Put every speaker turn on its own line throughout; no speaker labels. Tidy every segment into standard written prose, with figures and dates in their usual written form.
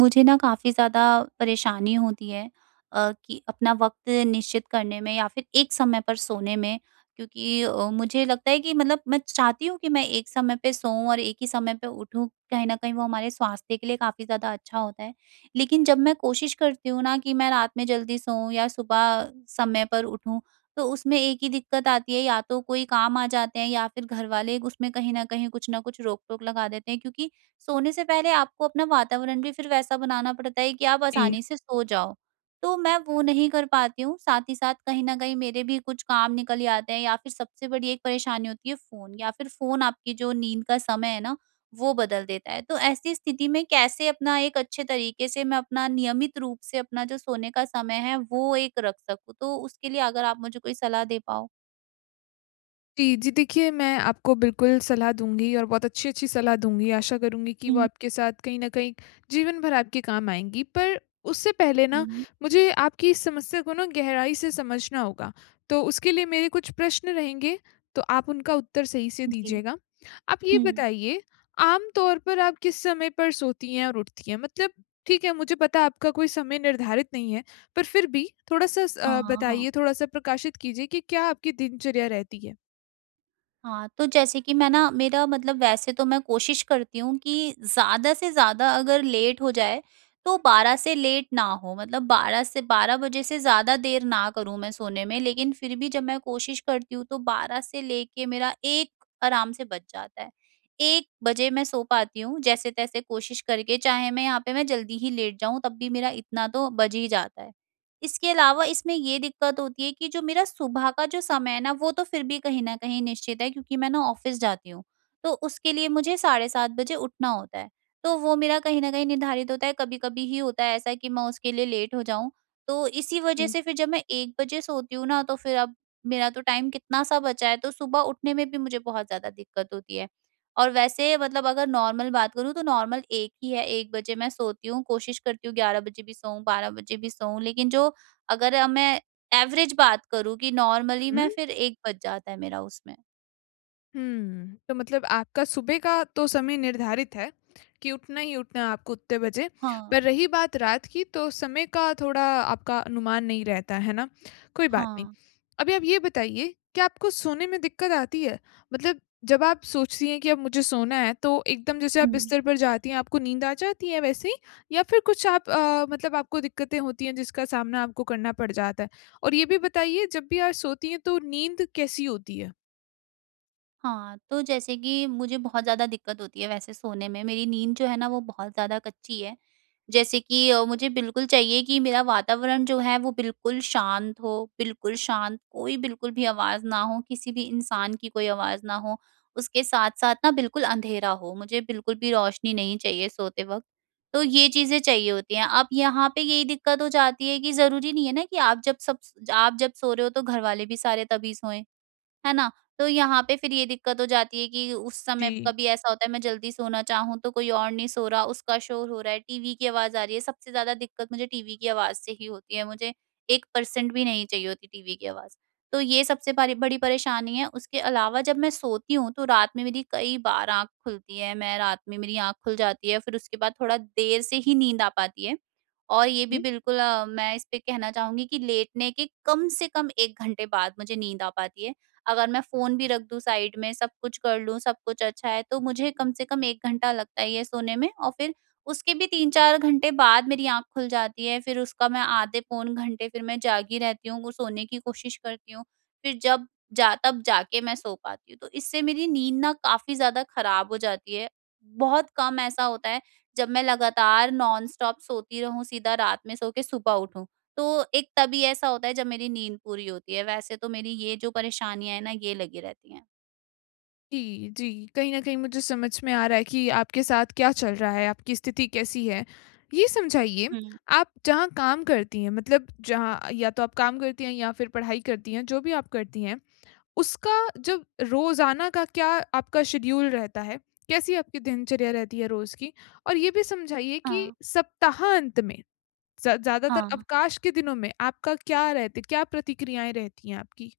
मुझे ना काफ़ी ज़्यादा परेशानी होती है कि अपना वक्त निश्चित करने में या फिर एक समय पर सोने में। क्योंकि मुझे लगता है कि मतलब मैं चाहती हूँ कि मैं एक समय पे सोऊं और एक ही समय पे उठूं, कहीं ना कहीं वो हमारे स्वास्थ्य के लिए काफ़ी ज़्यादा अच्छा होता है। लेकिन जब मैं कोशिश करती हूँ ना कि मैं रात में जल्दी सोऊं या सुबह समय पर उठूं, तो उसमें एक ही दिक्कत आती है, या तो कोई काम आ जाते हैं या फिर घर वाले उसमें कहीं ना कहीं कुछ ना कुछ रोक टोक लगा देते हैं। क्योंकि सोने से पहले आपको अपना वातावरण भी फिर वैसा बनाना पड़ता है कि आप
जी,
आसानी से सो जाओ। तो मैं वो नहीं कर पाती हूँ, साथ ही साथ कहीं न कहीं मेरे भी कुछ काम निकल जाते हैं या फिर सबसे बड़ी एक परेशानी होती है फ़ोन, या फिर फ़ोन आपकी जो नींद का समय है ना, वो बदल देता है। तो ऐसी स्थिति में कैसे अपना एक अच्छे तरीके से मैं अपना नियमित रूप से अपना जो सोने का समय है, वो एक रख सकूँ? तो उसके लिए अगर आप मुझे कोई सलाह दे पाओ?
जी, जी। देखिए, मैं आपको बिल्कुल सलाह दूँगी और बहुत अच्छी-अच्छी सलाह दूँगी। आशा करूँगी कि वो
हुँ,
आपके साथ कहीं न कहीं जीवन भर आपके काम आएँगी। पर उससे पहले ना
हुँ।
मुझे आपकी इस समस्या को ना गहराई से समझना होगा। तो उसके लिए मेरे कुछ प्रश्न रहेंगे, तो आप उनका उत्तर सही से
जी।
दीजिएगा। आप ये
हुँ।
बताइए, आम तौर पर आप किस समय पर सोती हैं और उठती हैं? मतलब ठीक है, मुझे पता है आपका कोई समय निर्धारित नहीं है, पर फिर भी थोड़ा-सा
हाँ, हाँ।
बताइए, थोड़ा-सा प्रकाशित कीजिए कि क्या आपकी दिनचर्या रहती है?
हाँ, तो जैसे कि मैं ना मेरा मतलब वैसे तो मैं कोशिश करती हूँ कि ज़्यादा से ज़्यादा अगर लेट हो जाए तो 12 से लेट ना हो, मतलब 12 से 12 बजे से ज़्यादा देर ना करूँ मैं सोने में। लेकिन फिर भी जब मैं कोशिश करती हूँ तो 12 से लेके मेरा 1 आराम से बज जाता है। 1 बजे मैं सो पाती हूँ जैसे-तैसे कोशिश करके, चाहे मैं यहाँ पे मैं जल्दी ही लेट जाऊँ तब भी मेरा इतना तो बज ही जाता है। इसके अलावा इसमें ये दिक्कत होती है कि जो मेरा सुबह का जो समय है ना वो तो फिर भी कहीं न कहीं निश्चित है क्योंकि मैं ना ऑफ़िस जाती हूँ। तो उसके लिए मुझे साढ़े 7 बजे उठना होता है। तो वो मेरा कहीं न कहीं निर्धारित होता है, कभी-कभी ही होता है ऐसा कि मैं उसके लिए लेट हो जाऊँ। तो इसी वजह
जी,
से फिर जब मैं 1 बजे सोती हूँ ना तो फिर अब मेरा तो टाइम कितना-सा बचा है, तो सुबह उठने में भी मुझे बहुत ज़्यादा दिक्कत होती है। और वैसे मतलब अगर नॉर्मल बात करूँ तो नॉर्मल 1 ही है, 1 बजे मैं सोती हूँ, कोशिश करती हूँ 11 बजे भी सोऊँ, 12 बजे भी सोऊँ लेकिन जो अगर अ, मैं एवरेज बात करूँ कि नॉर्मली
हुँ,
मैं फिर 1 बज जाता है मेरा उसमें।
हुँ। तो मतलब आपका सुबह का तो समय निर्धारित है कि उठना ही उठना है आपको उतने बजे,
हाँ,
पर रही बात रात की तो समय का थोड़ा आपका अनुमान नहीं रहता, है ना? कोई बात नहीं।
हाँ।
अभी आप ये बताइए कि आपको सोने में दिक्कत आती है? मतलब जब आप सोचती हैं कि अब मुझे सोना है तो एकदम जैसे आप
हुँ।
बिस्तर पर जाती हैं, आपको नींद आ जाती है वैसे ही? या फिर कुछ आप मतलब आपको दिक्कतें होती हैं जिसका सामना आपको करना पड़ जाता है? और ये भी बताइए जब भी आप सोती हैं तो नींद कैसी होती है?
हाँ, तो जैसे कि मुझे बहुत ज़्यादा दिक्कत होती है वैसे सोने में, मेरी नींद जो है ना वो बहुत ज़्यादा कच्ची है। जैसे कि मुझे बिल्कुल चाहिए कि मेरा वातावरण जो है वो बिल्कुल शांत हो, बिल्कुल शांत, कोई बिल्कुल भी आवाज़ ना हो, किसी भी इंसान की कोई आवाज़ ना हो। उसके साथ-साथ ना बिल्कुल अंधेरा हो, मुझे बिल्कुल भी रोशनी नहीं चाहिए सोते वक़्त। तो ये चीज़ें चाहिए होती हैं। अब यहाँ पे यही दिक्कत हो जाती है कि ज़रूरी नहीं है ना कि आप जब सो रहे हो तो घरवाले भी सारे तभी सोएँ। है ना? तो यहाँ पे फिर ये दिक्कत हो जाती है कि उस
जी।
समय कभी ऐसा होता है मैं जल्दी सोना चाहूँ तो कोई और नहीं सो रहा, उसका शोर हो रहा है, टीवी की आवाज़ आ रही है। सबसे ज़्यादा दिक्कत मुझे टीवी की आवाज़ से ही होती है, मुझे 1% भी नहीं चाहिए होती टीवी की आवाज़। तो ये सबसे बारी बड़ी परेशानी है। उसके अलावा जब मैं सोती हूँ तो रात में मेरी कई बार आँख खुलती है, मैं रात में मेरी आँख खुल जाती है, फिर उसके बाद थोड़ा देर से ही नींद आ पाती है। और ये भी
जी,
बिल्कुल मैं इस पे कहना चाहूँगी कि लेटने के कम से कम 1 घंटे बाद मुझे नींद आ पाती है। अगर मैं फ़ोन भी रख दूँ साइड में, सब कुछ कर लूँ, सब कुछ अच्छा है, तो मुझे कम से कम 1 घंटा लगता ही है सोने में और फिर उसके भी 3-4 घंटे बाद मेरी आँख खुल जाती है, फिर उसका मैं आधे पौन घंटे फिर मैं जागी रहती हूँ, वो सोने की कोशिश करती हूँ, फिर जब जा तब जाके मैं सो पाती हूँ। तो इससे मेरी नींद ना काफ़ी ज़्यादा खराब हो जाती है, बहुत कम ऐसा होता है जब मैं लगातार नॉन स्टॉप सोती रहूँ, सीधा रात में सो के सुबह उठूँ। तो एक तभी ऐसा होता है जब मेरी नींद पूरी होती है, वैसे तो मेरी ये जो परेशानियाँ हैं ना, ये लगी रहती हैं।
जी, जी। कहीं न कहीं मुझे समझ में आ रहा है कि आपके साथ क्या चल रहा है, आपकी स्थिति कैसी है। ये समझाइए,
हुँ।
आप जहाँ काम करती हैं मतलब जहाँ या तो आप काम करती हैं या फिर पढ़ाई करती हैं, जो भी आप करती हैं, उसका जब रोज़ाना का क्या आपका शेड्यूल रहता है? कैसी आपकी दिनचर्या रहती है रोज़ की? और ये भी समझाइए कि
हाँ,
सप्ताहांत में ज़ ज़्यादातर
हाँ,
अवकाश के दिनों में आपका क्या प्रतिक्रियाएँ रहती हैं आपकी?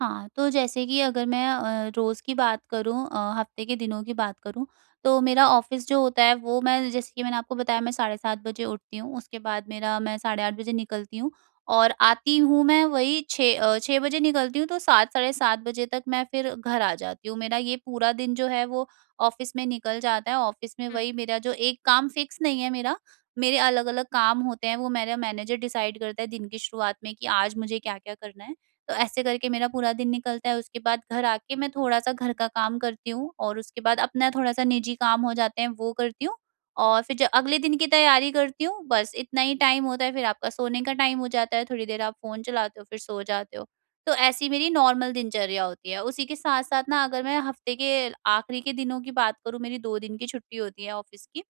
हाँ, तो जैसे कि अगर मैं रोज़ की बात करूँ हफ्ते के दिनों की बात करूँ, तो मेरा ऑफ़िस जो होता है वो मैं जैसे कि मैंने आपको बताया मैं साढ़े 7 बजे उठती हूँ, उसके बाद मेरा मैं साढ़े 8 बजे निकलती हूँ और आती हूँ मैं वही 6 बजे निकलती हूँ तो 7 साढ़े 7 बजे तक मैं फिर घर आ जाती हूँ। मेरा ये पूरा दिन जो है वो ऑफ़िस में निकल जाता है, ऑफ़िस में
हुँ।
वही मेरा जो एक काम फ़िक्स नहीं है मेरा, मेरे अलग-अलग काम होते हैं, वो मेरा मैनेजर डिसाइड करता है दिन की शुरुआत में कि आज मुझे क्या-क्या करना है। तो ऐसे करके मेरा पूरा दिन निकलता है। उसके बाद घर आके मैं थोड़ा-सा घर का काम करती हूँ और उसके बाद अपना थोड़ा-सा निजी काम हो जाते हैं, वो करती हूँ और फिर ज अगले दिन की तैयारी करती हूँ। बस इतना ही टाइम होता है, फिर आपका सोने का टाइम हो जाता है, थोड़ी देर आप फ़ोन चलाते हो, फिर सो जाते हो। तो ऐसी मेरी नॉर्मल दिनचर्या होती है। उसी के साथ-साथ ना अगर मैं हफ्ते के आखिरी के दिनों की बात करूँ, मेरी 2 दिन की छुट्टी होती है ऑफ़िस की।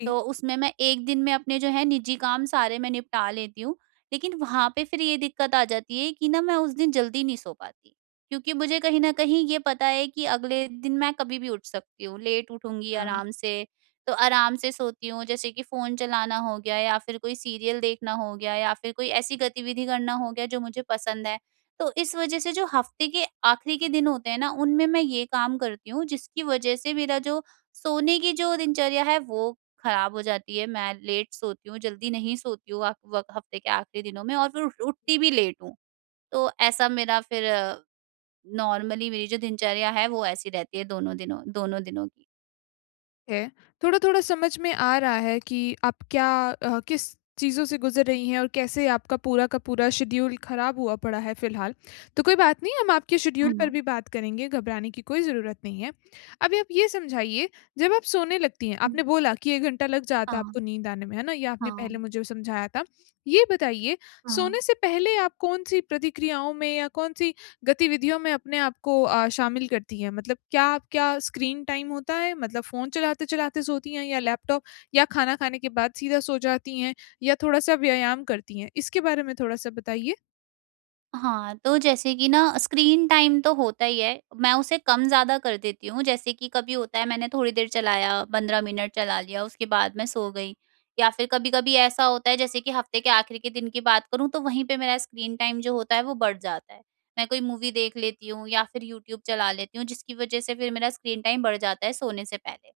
जी।
तो उसमें मैं एक दिन में अपने जो है निजी काम सारे मैं निपटा लेती हूँ। लेकिन वहाँ पे फिर ये दिक्कत आ जाती है कि ना मैं उस दिन जल्दी नहीं सो पाती। क्योंकि मुझे कहीं न कहीं ये पता है कि अगले दिन मैं कभी भी उठ सकती हूँ, लेट उठूँगी
हाँ।
आराम से, तो आराम से सोती हूँ। जैसे कि फ़ोन चलाना हो गया या फिर कोई सीरियल देखना हो गया या फिर कोई ऐसी गतिविधि करना हो गया जो मुझे पसंद है। तो इस वज़ह से जो हफ़्ते के आखिरी के दिन होते हैं ना, उनमें मैं ये काम करती हूँ जिसकी वज़ह से मेरा जो सोने की जो दिनचर्या है वो खराब हो जाती है, मैं लेट सोती हूँ, जल्दी नहीं सोती हूँ आक वक हफ्ते के आखिरी दिनों में और फिर उठ उठती भी लेट हूँ। तो ऐसा मेरा फिर नॉर्मली मेरी जो दिनचर्या है वो ऐसी रहती है दोनों दिनों की।
है, थोड़ा-थोड़ा समझ में आ रहा है कि आप क्या किस चीज़ों से गुज़र रही हैं और कैसे आपका पूरा का पूरा शेड्यूल ख़राब हुआ पड़ा है फ़िलहाल। तो कोई बात नहीं, हम आपके शेड्यूल पर
हाँ।
भी बात करेंगे, घबराने की कोई ज़रूरत नहीं है। अभी आप ये समझाइए, जब आप सोने लगती हैं,
हुँ।
आपने बोला कि 1 घंटा लग जाता है
हाँ,
आपको नींद आने में, है ना? ये आपने पहले
हाँ,
मुझे समझाया था। ये बताइए, सोने
हाँ।
से पहले आप कौन-सी प्रतिक्रियाओं में या कौन-सी गतिविधियों में अपने आप को शामिल करती हैं? मतलब क्या आपका स्क्रीन टाइम होता है? मतलब फ़ोन चलाते-चलाते सोती हैं या लैपटॉप या खाना खाने के बाद सीधा सो जाती हैं या थोड़ा-सा व्यायाम करती हैं? इसके बारे में थोड़ा-सा बताइए।
हाँ, तो जैसे कि ना स्क्रीन टाइम तो होता ही है, मैं उसे कम-ज़्यादा कर देती हूँ। जैसे कि कभी होता है मैंने थोड़ी देर चलाया, 15 मिनट चला लिया, उसके बाद मैं सो गई। या फिर कभी-कभी ऐसा होता है जैसे कि हफ्ते के आखिर के दिन की बात करूँ तो वहीं पे मेरा स्क्रीन टाइम जो होता है वो बढ़ जाता है। मैं कोई मूवी देख लेती हूँ या फिर यूट्यूब चला लेती हूँ जिसकी वज़ह से फिर मेरा स्क्रीन टाइम बढ़ जाता है सोने से पहले।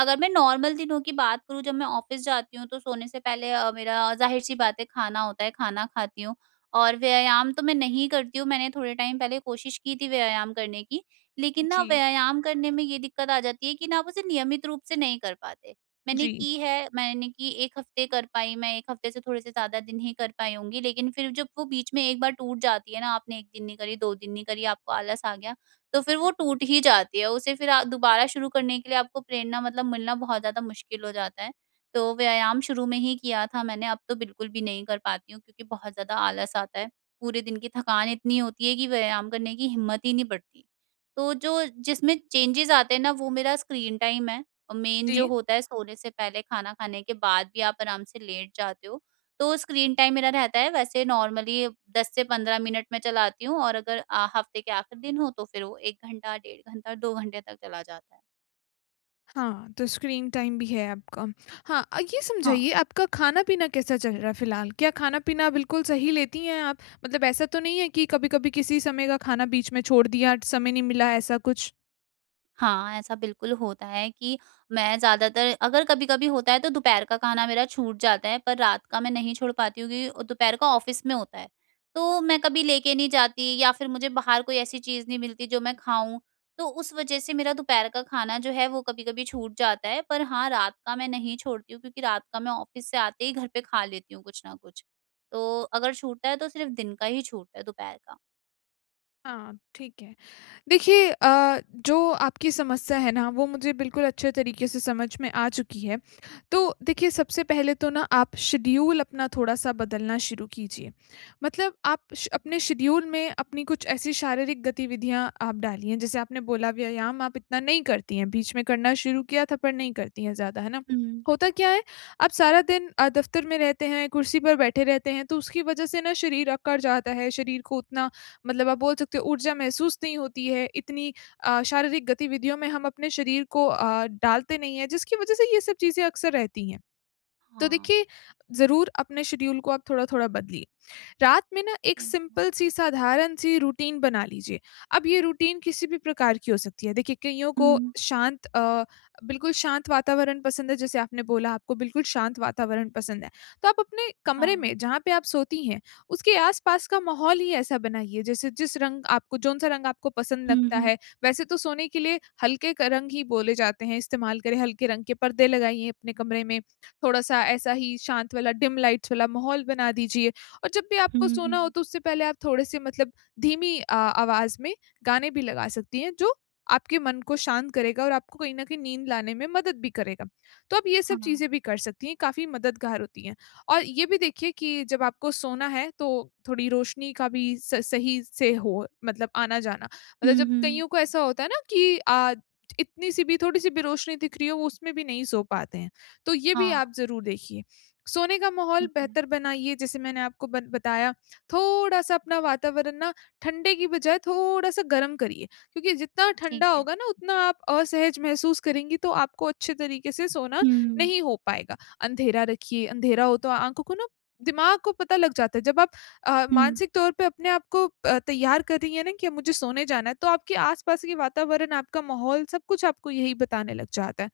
अगर मैं नॉर्मल दिनों की बात करूँ जब मैं ऑफ़िस जाती हूँ तो सोने से पहले मेरा ज़ाहिर-सी बात है खाना होता है, खाना खाती हूँ। और व्यायाम तो मैं नहीं करती हूँ, मैंने थोड़े टाइम पहले कोशिश की थी व्यायाम करने की, लेकिन ना
जी,
व्यायाम करने में ये दिक्कत आ जाती है कि ना आप उसे नियमित रूप से नहीं कर पाते। मैंने
जी।
की है, मैंने की 1 हफ्ते कर पाई, मैं 1 हफ्ते से थोड़े से ज़्यादा दिन ही कर पाई होंगी, लेकिन फिर जब वो बीच में एक बार टूट जाती है ना, आपने 1 दिन नहीं करी, 2 दिन नहीं करी, आपको आलस आ गया, तो फिर वो टूट ही जाती है। उसे फिर दोबारा शुरू करने के लिए आपको प्रेरणा मतलब मिलना बहुत ज़्यादा मुश्किल हो जाता है। तो व्यायाम शुरू में ही किया था मैंने, अब तो बिल्कुल भी नहीं कर पाती हूँ क्योंकि बहुत ज़्यादा आलस आता है। पूरे दिन की थकान इतनी होती है कि व्यायाम करने की हिम्मत ही नहीं बढ़ती। तो जो जिसमें चेंजेज़ आते हैं ना वो मेरा स्क्रीन टाइम है और मेन जो
जी।
होता है सोने से पहले, खाना खाने के बाद भी आप आराम से लेट जाते हो, तो स्क्रीन टाइम मेरा रहता है वैसे नॉर्मली 10 से 15 मिनट मैं चलाती हूँ और अगर हफ्ते के आखिरी दिन हो तो फिर वो 1 घंटा, 1.5 घंटा, 2 घंटे तक चला जाता है।
हाँ, तो स्क्रीन टाइम भी है आपका। हाँ, ये
हाँ।
समझाइए आपका खाना-पीना कैसा चल रहा है फ़िलहाल? क्या खाना-पीना बिल्कुल सही लेती हैं आप? मतलब ऐसा तो नहीं है कि कभी-कभी किसी समय का खाना बीच में छोड़ दिया, समय नहीं मिला, ऐसा कुछ?
हाँ, ऐसा बिल्कुल होता है कि मैं ज़्यादातर अगर कभी-कभी होता है तो दोपहर का खाना मेरा छूट जाता है, पर रात का मैं नहीं छोड़ पाती हूँ क्योंकि दोपहर का ऑफ़िस में होता है। तो मैं कभी लेके नहीं जाती या फिर मुझे बाहर कोई ऐसी चीज़ नहीं मिलती जो मैं खाऊँ, तो उस वज़ह से मेरा दोपहर का खाना जो है वो कभी-कभी छूट जाता है। पर हाँ, रात का मैं नहीं छोड़ती हूँ क्योंकि रात का मैं ऑफ़िस से आते ही घर पे खा लेती हूँ कुछ ना कुछ। तो अगर छूटता है तो सिर्फ़ दिन का ही छूटता है, दोपहर का।
हाँ, ठीक है। देखिए जो आपकी समस्या है ना वो मुझे बिल्कुल अच्छे तरीके से समझ में आ चुकी है। तो देखिए सबसे पहले तो ना आप शेड्यूल अपना थोड़ा-सा बदलना शुरू कीजिए। मतलब आप श अपने शेड्यूल में अपनी कुछ ऐसी शारीरिक गतिविधियाँ आप डालिए जैसे आपने बोला व्यायाम आप इतना नहीं करती हैं, बीच में करना शुरू किया था पर नहीं करती हैं ज़्यादा, है ना?
हुँ।
होता क्या है आप सारा दिन दफ्तर में रहते हैं, कुर्सी पर बैठे रहते हैं तो उसकी वज़ह से ना शरीर अकड़ जाता है, शरीर को उतना मतलब आप बोल सकते हो ऊर्जा महसूस नहीं होती है, इतनी शारीरिक गतिविधियों में हम अपने शरीर को डालते नहीं हैं, जिसकी वजह से ये सब चीज़ें अक्सर रहती हैं। तो
हाँ,
देखिए ज़रूर अपने शेड्यूल को आप थोड़ा-थोड़ा बदलिए। रात में ना एक
ठीक है।
सिंपल सी साधारण सी रूटीन बना लीजिए। अब ये रूटीन किसी भी प्रकार की हो सकती है। देखिए कइयों को
हुँ।
शांत अ, बिल्कुल शांत वातावरण पसंद है जैसे आपने बोला आपको बिल्कुल शांत वातावरण पसंद है। तो आप अपने कमरे में
हाँ।
जहाँ पे आप सोती हैं, उसके आस-पास का माहौल ही ऐसा बनाइए जैसे जिस रंग आपको जौन-सा रंग आपको पसंद
हुँ,
लगता
हुँ।
है। वैसे तो सोने के लिए हल्के क रंग ही बोले जाते हैं, इस्तेमाल करें हल्के रंग के पर्दे लगाइए अपने कमरे में। थोड़ा-सा ऐसा ही शांत वाला डिम लाइट्स वाला माहौल बना दीजिए और जब भी आपको
हुँ,
सोना हो
हुँ।
तो उससे पहले आप थोड़े-से मतलब धीमी आवाज़ में गाने भी लगा सकती हैं जो आपके मन को शांत करेगा और आपको कहीं न कहीं नींद लाने में मदद भी करेगा। तो आप ये सब
हाँ।
चीज़ें भी कर सकती हैं, काफ़ी मददगार होती हैं। और ये भी देखिए कि जब आपको सोना है तो थोड़ी रोशनी का भी स सही से हो मतलब आना-जाना। मतलब
हुँ,
जब
हुँ।
कईयों को ऐसा होता है ना कि इतनी-सी भी थोड़ी-सी भी रोशनी दिख रही हो वो उसमें भी नहीं सो पाते हैं। तो ये भी
हाँ,
आप ज़रूर देखिए। सोने का माहौल
ठीक है,
बेहतर बनाइए जैसे मैंने आपको बन बताया, थोड़ा-सा अपना वातावरण ना ठंडे की बजाय थोड़ा-सा गर्म करिए क्योंकि जितना
ठीक
ठंडा
है।
होगा ना उतना आप असहज महसूस करेंगी तो आपको अच्छे तरीके से सोना
हुँ,
नहीं हो पाएगा। अंधेरा रखिए, अंधेरा हो तो आँखों को ना दिमाग को पता लग जाता है जब आप
हुँ,
मानसिक तौर पे अपने आप को तैयार कर रही हैं ना कि अब मुझे सोने जाना है तो आपके आस-पास के वातावरण, आपका माहौल सब कुछ आपको यही बताने लग जाता है।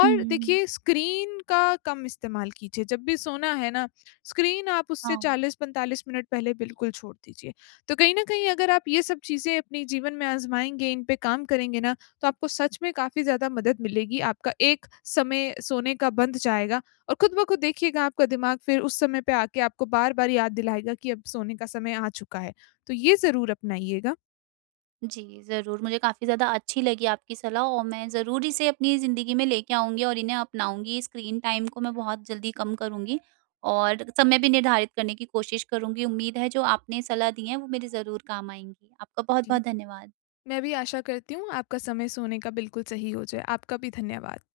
और
हुँ।
देखिए स्क्रीन का कम इस्तेमाल कीजिए जब भी सोना है ना, स्क्रीन आप उससे
हाँ,
40-45 मिनट पहले बिल्कुल छोड़ दीजिए। तो कहीं न कहीं अगर आप ये सब चीज़ें अपने जीवन में आज़माएँगे, इन पे काम करेंगे ना तो आपको सच में काफ़ी ज़्यादा मदद मिलेगी। आपका एक समय सोने का बंध जाएगा और खुद ब खुद देखिएगा आपका दिमाग फिर उस समय पे आके आपको बार-बार याद दिलाएगा कि अब सोने का समय आ चुका है। तो ये ज़रूर अपनाइएगा।
जी, ज़रूर। मुझे काफ़ी ज़्यादा अच्छी लगी आपकी सलाह और मैं ज़रूर इसे अपनी ज़िंदगी में लेके आऊँगी और इन्हें अपनाऊँगी। स्क्रीन टाइम को मैं बहुत जल्दी कम करूँगी और समय भी निर्धारित करने की कोशिश करूँगी। उम्मीद है जो आपने सलाह दी है वो मेरे ज़रूर काम आएँगी। आपका
जी,
बहुत-बहुत धन्यवाद।
मैं भी आशा करती हूँ आपका समय सोने का बिल्कुल सही हो जाए। आपका भी धन्यवाद।